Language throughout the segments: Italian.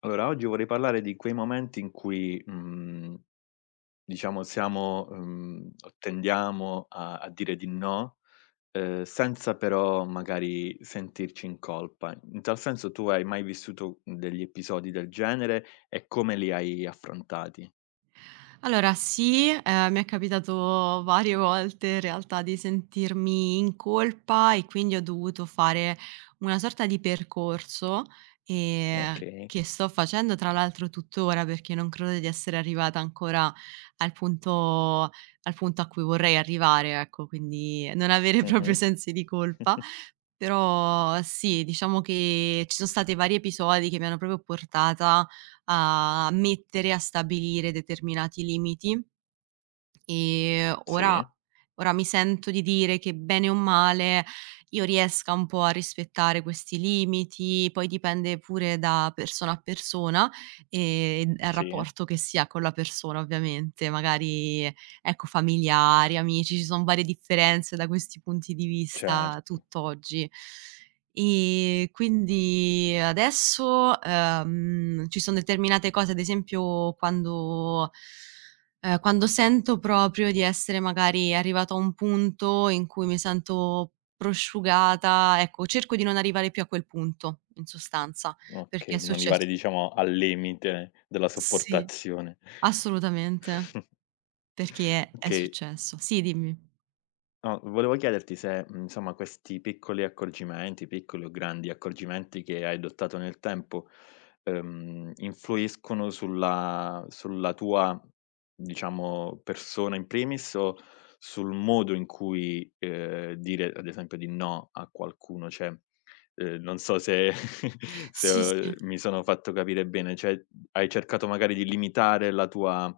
Allora, oggi vorrei parlare di quei momenti in cui, diciamo siamo tendiamo a dire di no, senza però magari sentirci in colpa. In tal senso tu hai mai vissuto degli episodi del genere e come li hai affrontati? Allora sì, mi è capitato varie volte in realtà di sentirmi in colpa e quindi ho dovuto fare una sorta di percorso, ehm, Okay. che sto facendo tra l'altro tuttora, perché non credo di essere arrivata ancora al punto al punto a cui vorrei arrivare, ecco, quindi non avere proprio Mh-mh. sensi di colpa. Però sì, diciamo che ci sono state vari episodi che mi hanno proprio portata a stabilire determinati limiti. Ehm, Sì, ora ora mi sento di dire che bene o male io riesca un po' a rispettare questi limiti, poi dipende pure da persona a persona e dal sì, rapporto che si ha con la persona ovviamente, magari ecco familiari, amici, ci son varie differenze da questi punti di vista certo. tutt'oggi. Quindi adesso, ci son determinate cose, ad esempio quando sento proprio di essere magari arrivata a un punto in cui mi sento prosciugata, ecco, cerco di non arrivare più a quel punto, in sostanza, perché Okay, è di non arrivare successo. diciamo al limite della Sì, sopportazione. assolutamente, perché è Okay. successo. Sì, dimmi. No, volevo chiederti se, insomma, questi piccoli accorgimenti, piccoli o grandi accorgimenti che hai adottato nel tempo, influiscono sulla tua, diciamo, persona in primis o sul modo in cui, dire ad esempio di no a qualcuno. Cioè, non so se se Sì, ho sì. mi sono fatto capire bene, cioè hai cercato magari di limitare la tua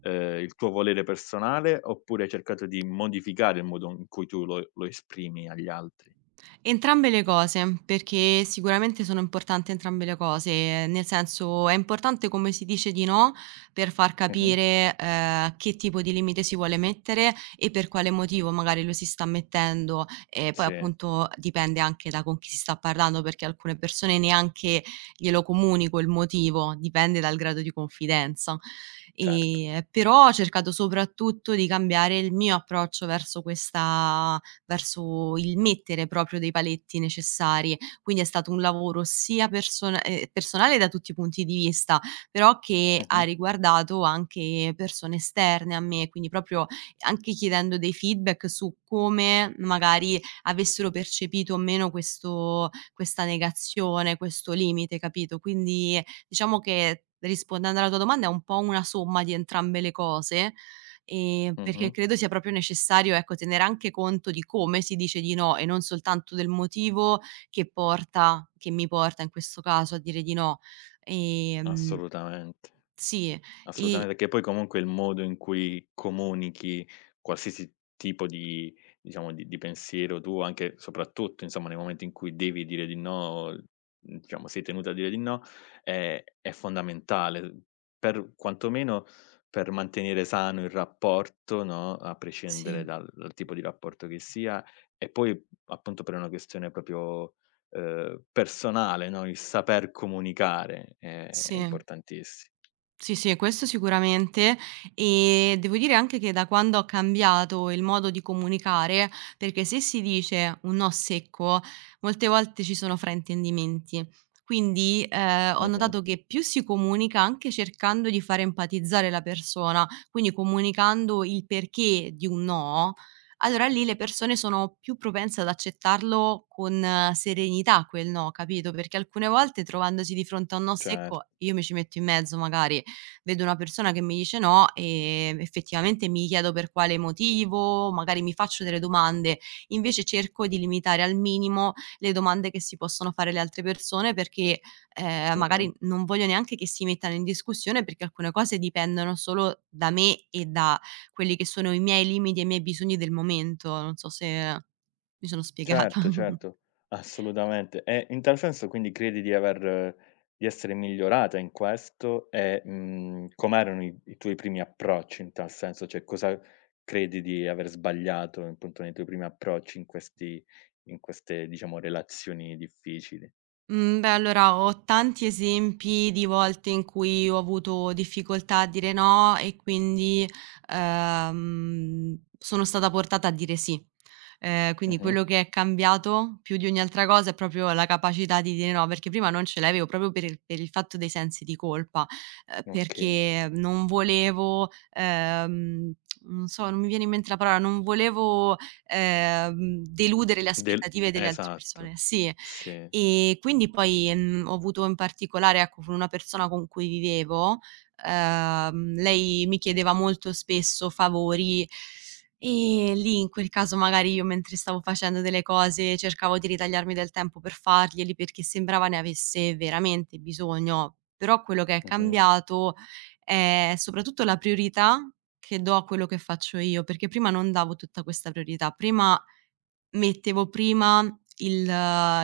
il tuo volere personale, oppure hai cercato di modificare il modo in cui tu lo esprimi agli altri? Entrambe le cose, perché sicuramente sono importanti entrambe le cose, nel senso è importante come si dice di no per far Mh-mh. capire, che tipo di limite si vuole mettere e per quale motivo magari lo si sta mettendo e poi Sì, appunto dipende anche da con chi si sta parlando, perché alcune persone neanche glielo comunico il motivo, dipende dal grado di confidenza. certo. Però ho cercato soprattutto di cambiare il mio approccio verso questa verso il mettere proprio dei paletti necessari. Quindi è stato un lavoro sia personale da tutti i punti di vista, però che ha Mh-mh, riguardato anche persone esterne a me, quindi proprio anche chiedendo dei feedback su come magari avessero percepito o meno questo questa negazione, questo limite, capito? Quindi diciamo che rispondendo alla tua domanda è un po' una somma di entrambe le cose. Mh-mh, Perché credo sia proprio necessario, ecco, tenere anche conto di come si dice di no e non soltanto del motivo che mi porta in questo caso a dire di no. Ehm, assolutamente. sì, Assolutamente, e perché poi comunque il modo in cui comunichi qualsiasi tipo di diciamo di pensiero tu, anche soprattutto insomma nei momenti in cui devi dire di no, diciamo sei tenuta a dire di no, è fondamentale per quantomeno per mantenere sano il rapporto, no, a sì, prescindere dal tipo di rapporto che sia, e poi appunto per una questione proprio, personale, no, il saper comunicare è sì. importantissi Sì, sì, questo sicuramente. E devo dire anche che da quando ho cambiato il modo di comunicare, perché se si dice un no secco, molte volte ci sono fraintendimenti. Quindi ho Mh-mh. notato che più si comunica anche cercando di far empatizzare la persona, quindi comunicando il perché di un no, allora lì le persone sono più propense ad accettarlo con serenità quel no, capito? Perché alcune volte trovandosi di fronte a un no Cer secco, io mi ci metto in mezzo magari vedo una persona che mi dice no, effettivamente mi chiedo per quale motivo, magari mi faccio delle domande. Invece cerco di limitare al minimo le domande che si possono fare le altre persone perché, mh-mh. magari non voglio neanche che si mettano in discussione perché alcune cose dipendono solo da me e da quelli che sono i miei limiti e i miei bisogni del momento. Non so se mi sono spiegata. Certo, certo, assolutamente. E in tal senso quindi credi di aver di essere migliorata in questo e, com'erano i tuoi primi approcci in tal senso? Cioè cosa credi di aver sbagliato, appunto, nei tuoi primi approcci in questi in queste, diciamo, relazioni difficili? Mhmm, beh, allora ho tanti esempi di volte in cui ho avuto difficoltà a dire no e quindi, sono stata portata a dire sì. Quindi Mh-mh. quello che è cambiato più di ogni altra cosa è proprio la capacità di dire no, perché prima non ce l'avevo proprio per il fatto dei sensi di colpa, Okay. perché non volevo, non so, non mi viene in mente la parola, non volevo, deludere le Del aspettative delle altre esatto. persone. Sì. Sì. E quindi poi, ho avuto in particolare, ecco, con una persona con cui vivevo, lei mi chiedeva molto spesso favori e lì in quel caso magari io mentre stavo facendo delle cose cercavo di ritagliarmi del tempo per farglieli perché sembrava ne avesse veramente bisogno. Però quello che è Mh-mh. cambiato è soprattutto la priorità che do a quello che faccio io, perché prima non davo tutta questa priorità. Prima Mettevo prima il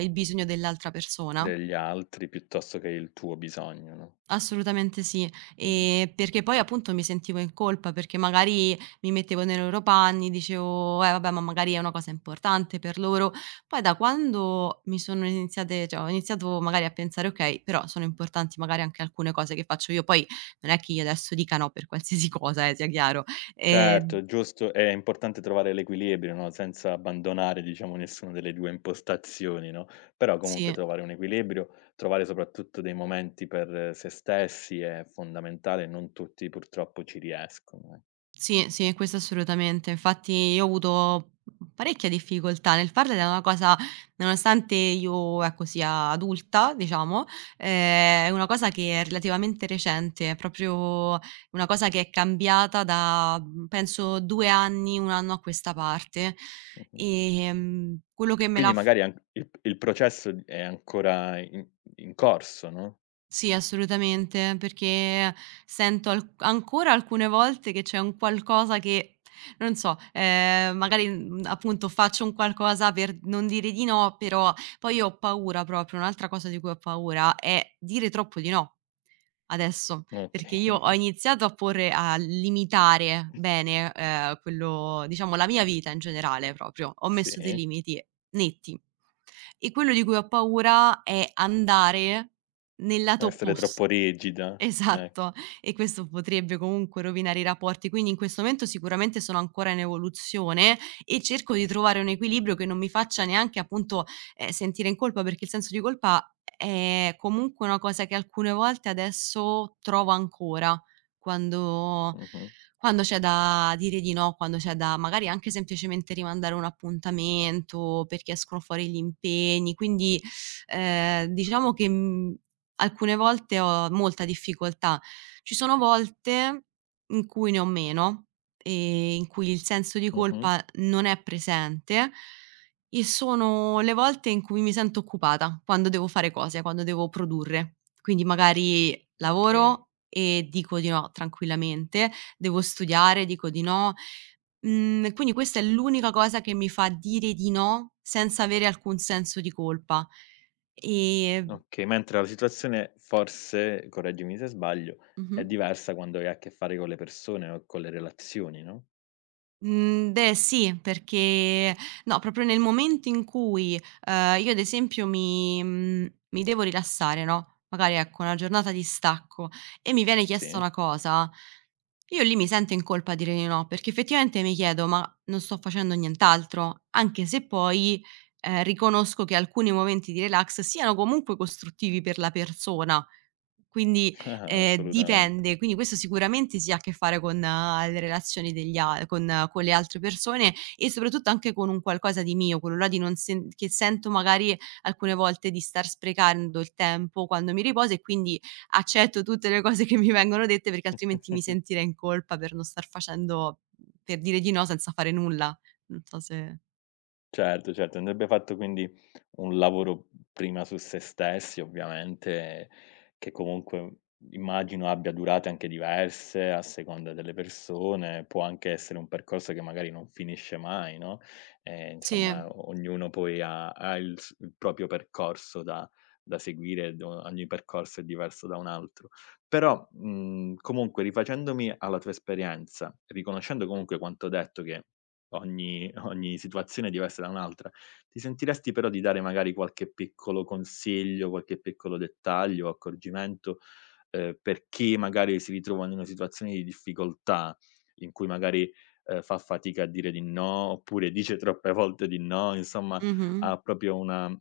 il bisogno dell'altra persona, Degli altri piuttosto che il tuo bisogno, no. assolutamente sì. Mh-mh. Perché poi appunto mi sentivo in colpa, perché magari mi mettevo nei loro panni, dicevo: "Eh vabbè, ma magari è una cosa importante per loro". Poi da quando mi sono iniziate cioè ho iniziato magari a pensare: "Okay, però sono importanti magari anche alcune cose che faccio io". Poi non è che io adesso dica no per qualsiasi cosa sia chiaro. Certo, Ehm è giusto, è importante trovare l'equilibrio, no, senza abbandonare, diciamo, nessuna delle 2 impostazioni, no, però comunque sì. trovare un equilibrio, trovare soprattutto dei momenti per se stessi è fondamentale, non tutti purtroppo ci riescono, eh. Sì, sì, questo assolutamente. Infatti io ho avuto parecchia difficoltà nel farla ed è una cosa nonostante io, ecco, sia adulta, diciamo, è una cosa che è relativamente recente, è proprio una cosa che è cambiata da, penso 2 anni, 1 anno a questa parte. Mh-mh. Quello che me Quindi l'ha f magari an il processo è ancora in in corso, no? Sì, assolutamente, perché sento al ancora alcune volte che c'è un qualcosa che, non so, magari, appunto faccio un qualcosa per non dire di no, però poi ho paura, proprio un'altra cosa di cui ho paura è dire troppo di no, adesso, perché io Okay, ho iniziato a limitare bene, quello diciamo la mia vita in generale proprio, ho messo dei sì, limiti netti. E quello di cui ho paura è andare nel lato non essere oppos troppo rigida, eh. esatto, e questo potrebbe comunque rovinare i rapporti. Quindi in questo momento sicuramente sono ancora in evoluzione e cerco di trovare un equilibrio che non mi faccia neanche appunto, sentire in colpa, perché il senso di colpa è comunque una cosa che alcune volte adesso trovo ancora quando Mh-mh, quando c'è da dire di no, quando c'è da magari anche semplicemente rimandare un appuntamento perché escono fuori gli impegni. Quindi, diciamo che, mhmm alcune volte ho molta difficoltà. Ci sono volte in cui ne ho meno e in cui il senso di mh-mh, colpa non è presente e sono le volte in cui mi sento occupata, quando devo fare cose, quando devo produrre. Quindi magari okay. lavoro e dico di no tranquillamente, devo studiare, dico di no. Quindi questa è l'unica cosa che mi fa dire di no senza avere alcun senso di colpa. E, Okay, mentre la situazione forse, correggimi se sbaglio, mh-mh. è diversa quando hai a che fare con le persone o con le relazioni, no? Mhmm, beh, sì, perché no, proprio nel momento in cui, io ad esempio mi devo rilassare, no, magari ecco una giornata di stacco e mi viene chiesta Sì? una cosa, io lì mi sento in colpa a dire di no, perché effettivamente mi chiedo: "Ma non sto facendo nient'altro?" Anche se poi, riconosco che alcuni momenti di relax siano comunque costruttivi per la persona. Quindi, Assolutamente. dipende. Quindi questo sicuramente sì ha a che fare con le relazioni degli al con le altre persone e soprattutto anche con un qualcosa di mio, quello là di non sen che sento magari alcune volte di star sprecando il tempo quando mi riposo e quindi accetto tutte le cose che mi vengono dette perché altrimenti mi sentirei in colpa per non star facendo per dire di no senza fare nulla. Non so se Certo, certo, andrebbe fatto quindi un lavoro prima su se stessi ovviamente, che comunque immagino abbia durate anche diverse a seconda delle persone, può anche essere un percorso che magari non finisce mai, no, sì. insomma ognuno poi ha il s il proprio percorso da da seguire, do ogni percorso è diverso da un altro. Però, comunque rifacendomi alla tua esperienza, riconoscendo comunque quanto detto che ogni ogni situazione è diversa da un'altra. Ti sentiresti però di dare magari qualche piccolo consiglio, qualche piccolo dettaglio o accorgimento, per chi magari si ritrova in una situazione di difficoltà, in cui magari, fa fatica a dire di no, oppure dice troppe volte di no, insomma Mh-mh. ha proprio una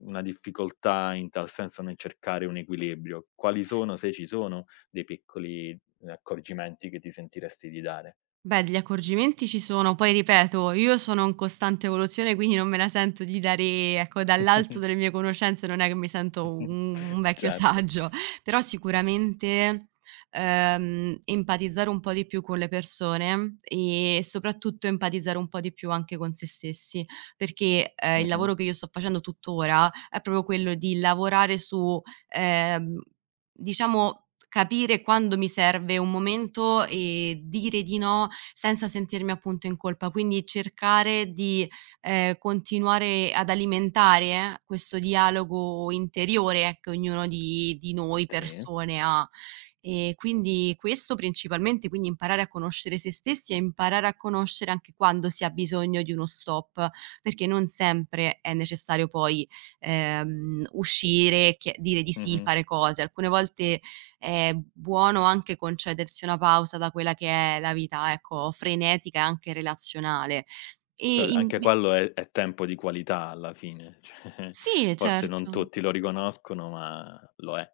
una difficoltà in tal senso nel cercare un equilibrio. Quali sono, se ci sono, dei piccoli, accorgimenti che ti sentiresti di dare? Beh, degli accorgimenti ci sono, poi ripeto, io sono in costante evoluzione, quindi non me la sento di dare, ecco, dall'alto delle mie conoscenze non è che mi sento un, un vecchio Certo. saggio, però sicuramente empatizzare un po' di più con le persone e soprattutto empatizzare un po' di più anche con se stessi, perché il Mh-mh. lavoro che io sto facendo tuttora è proprio quello di lavorare su, ehm, diciamo, capire quando mi serve un momento e dire di no senza sentirmi appunto in colpa, quindi cercare di, continuare ad alimentare questo dialogo interiore che ognuno di noi Sì. persone ha. E quindi questo principalmente, quindi imparare a conoscere se stessi e imparare a conoscere anche quando si ha bisogno di uno stop, perché non sempre è necessario poi, uscire, chie dire di sì, Mh-mh. fare cose. Alcune volte è buono anche concedersi una pausa da quella che è la vita, ecco, frenetica e anche relazionale. E Cioè inv anche quello è tempo di qualità alla fine, cioè Sì, forse non certo. tutti lo riconoscono, ma lo è.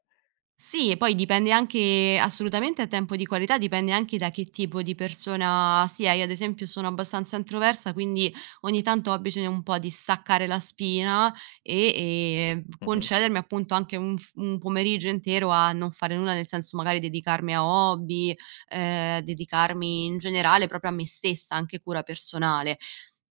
Sì, e poi dipende anche assolutamente a tempo di qualità, dipende anche da che tipo di persona si è. Io ad esempio sono abbastanza introversa, quindi ogni tanto ho bisogno un po' di staccare la spina e, e Mh-mh. concedermi appunto anche un pomeriggio intero a non fare nulla, nel senso magari dedicarmi a hobby, dedicarmi in generale proprio a me stessa, anche cura personale.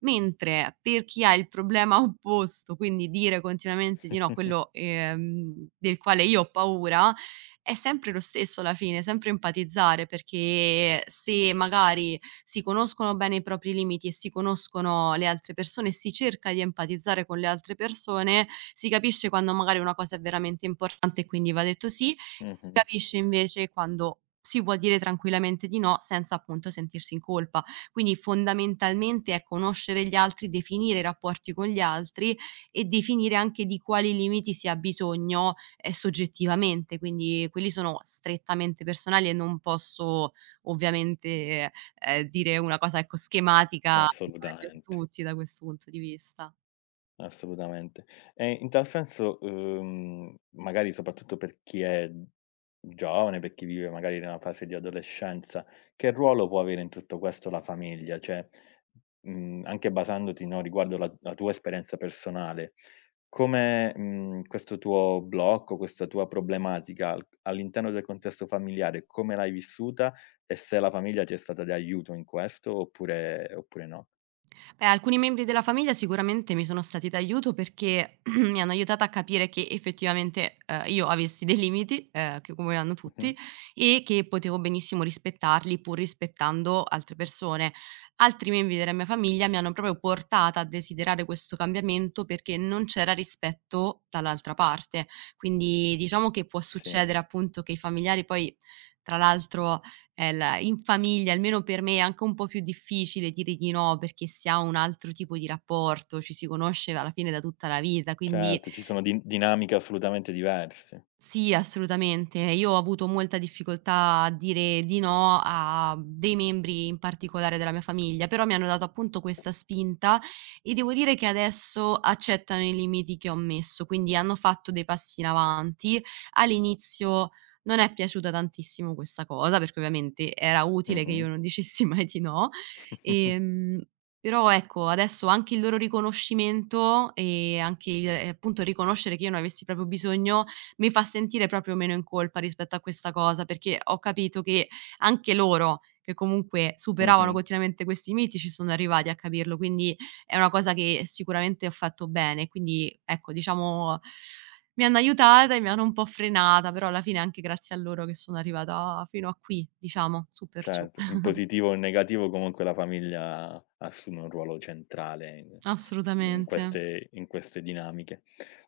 Mentre per chi ha il problema opposto, quindi dire continuamente di no, quello del quale io ho paura, è sempre lo stesso alla fine, sempre empatizzare, perché se magari si conoscono bene i propri limiti e si conoscono le altre persone e si cerca di empatizzare con le altre persone, si capisce quando magari una cosa è veramente importante e quindi va detto sì. Mh-mh. Capisce invece quando si può dire tranquillamente di no senza appunto sentirsi in colpa. Quindi fondamentalmente è conoscere gli altri, definire i rapporti con gli altri e definire anche di quali limiti si ha bisogno, soggettivamente, quindi quelli sono strettamente personali e non posso ovviamente, dire una cosa ecco schematica che vale per Assolutamente, tutti da questo punto di vista. assolutamente. E in tal senso, magari soprattutto per chi è giovane, per chi vive magari nella fase di adolescenza, che ruolo può avere in tutto questo la famiglia? Cioè, anche basandoti, no, riguardo la tua esperienza personale, come, questo tuo blocco, questa tua problematica al all'interno del contesto familiare, come l'hai vissuta e se la famiglia ti è stata d'aiuto in questo oppure oppure no. Beh, alcuni membri della famiglia sicuramente mi sono stati d'aiuto perché mi hanno aiutata a capire che effettivamente, io avessi dei limiti, che come hanno Mh-mh. tutti, e che potevo benissimo rispettarli pur rispettando altre persone. Altri membri della mia famiglia mi hanno proprio portata a desiderare questo cambiamento perché non c'era rispetto dall'altra parte. Quindi diciamo che può Sì, succedere appunto che i familiari poi tra l'altro è la in famiglia, almeno per me, è anche un po' più difficile dire di no, perché si ha un altro tipo di rapporto, ci si conosce alla fine da tutta la vita, quindi certo, ci sono din dinamiche assolutamente diverse. sì, assolutamente. Io ho avuto molta difficoltà a dire di no a dei membri in particolare della mia famiglia, però mi hanno dato appunto questa spinta e devo dire che adesso accettano i limiti che ho messo, quindi hanno fatto dei passi in avanti. All'inizio non è piaciuta tantissimo questa cosa, perché ovviamente era utile che Mh-mh. io non dicessi mai di no. Ehm, però ecco, adesso anche il loro riconoscimento e anche appunto riconoscere che io non avessi proprio bisogno mi fa sentire proprio meno in colpa rispetto a questa cosa, perché ho capito che anche loro, che comunque superavano Mh-mh. continuamente questi miti, ci sono arrivati a capirlo, quindi è una cosa che sicuramente ho fatto bene. Quindi ecco, diciamo mi hanno aiutata e mi hanno un po' frenata, però alla fine è anche grazie a loro che sono arrivata fino a qui, diciamo, su per giù. Certo, in positivo o in negativo comunque la famiglia assume un ruolo centrale in Assolutamente. In queste dinamiche.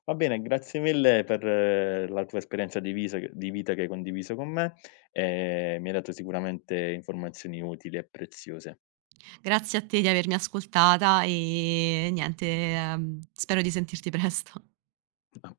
Va bene, grazie mille per la tua esperienza di visa di vita che hai condiviso con me, e mi hai dato sicuramente informazioni utili e preziose. Grazie a te di avermi ascoltata e niente, spero di sentirti presto. A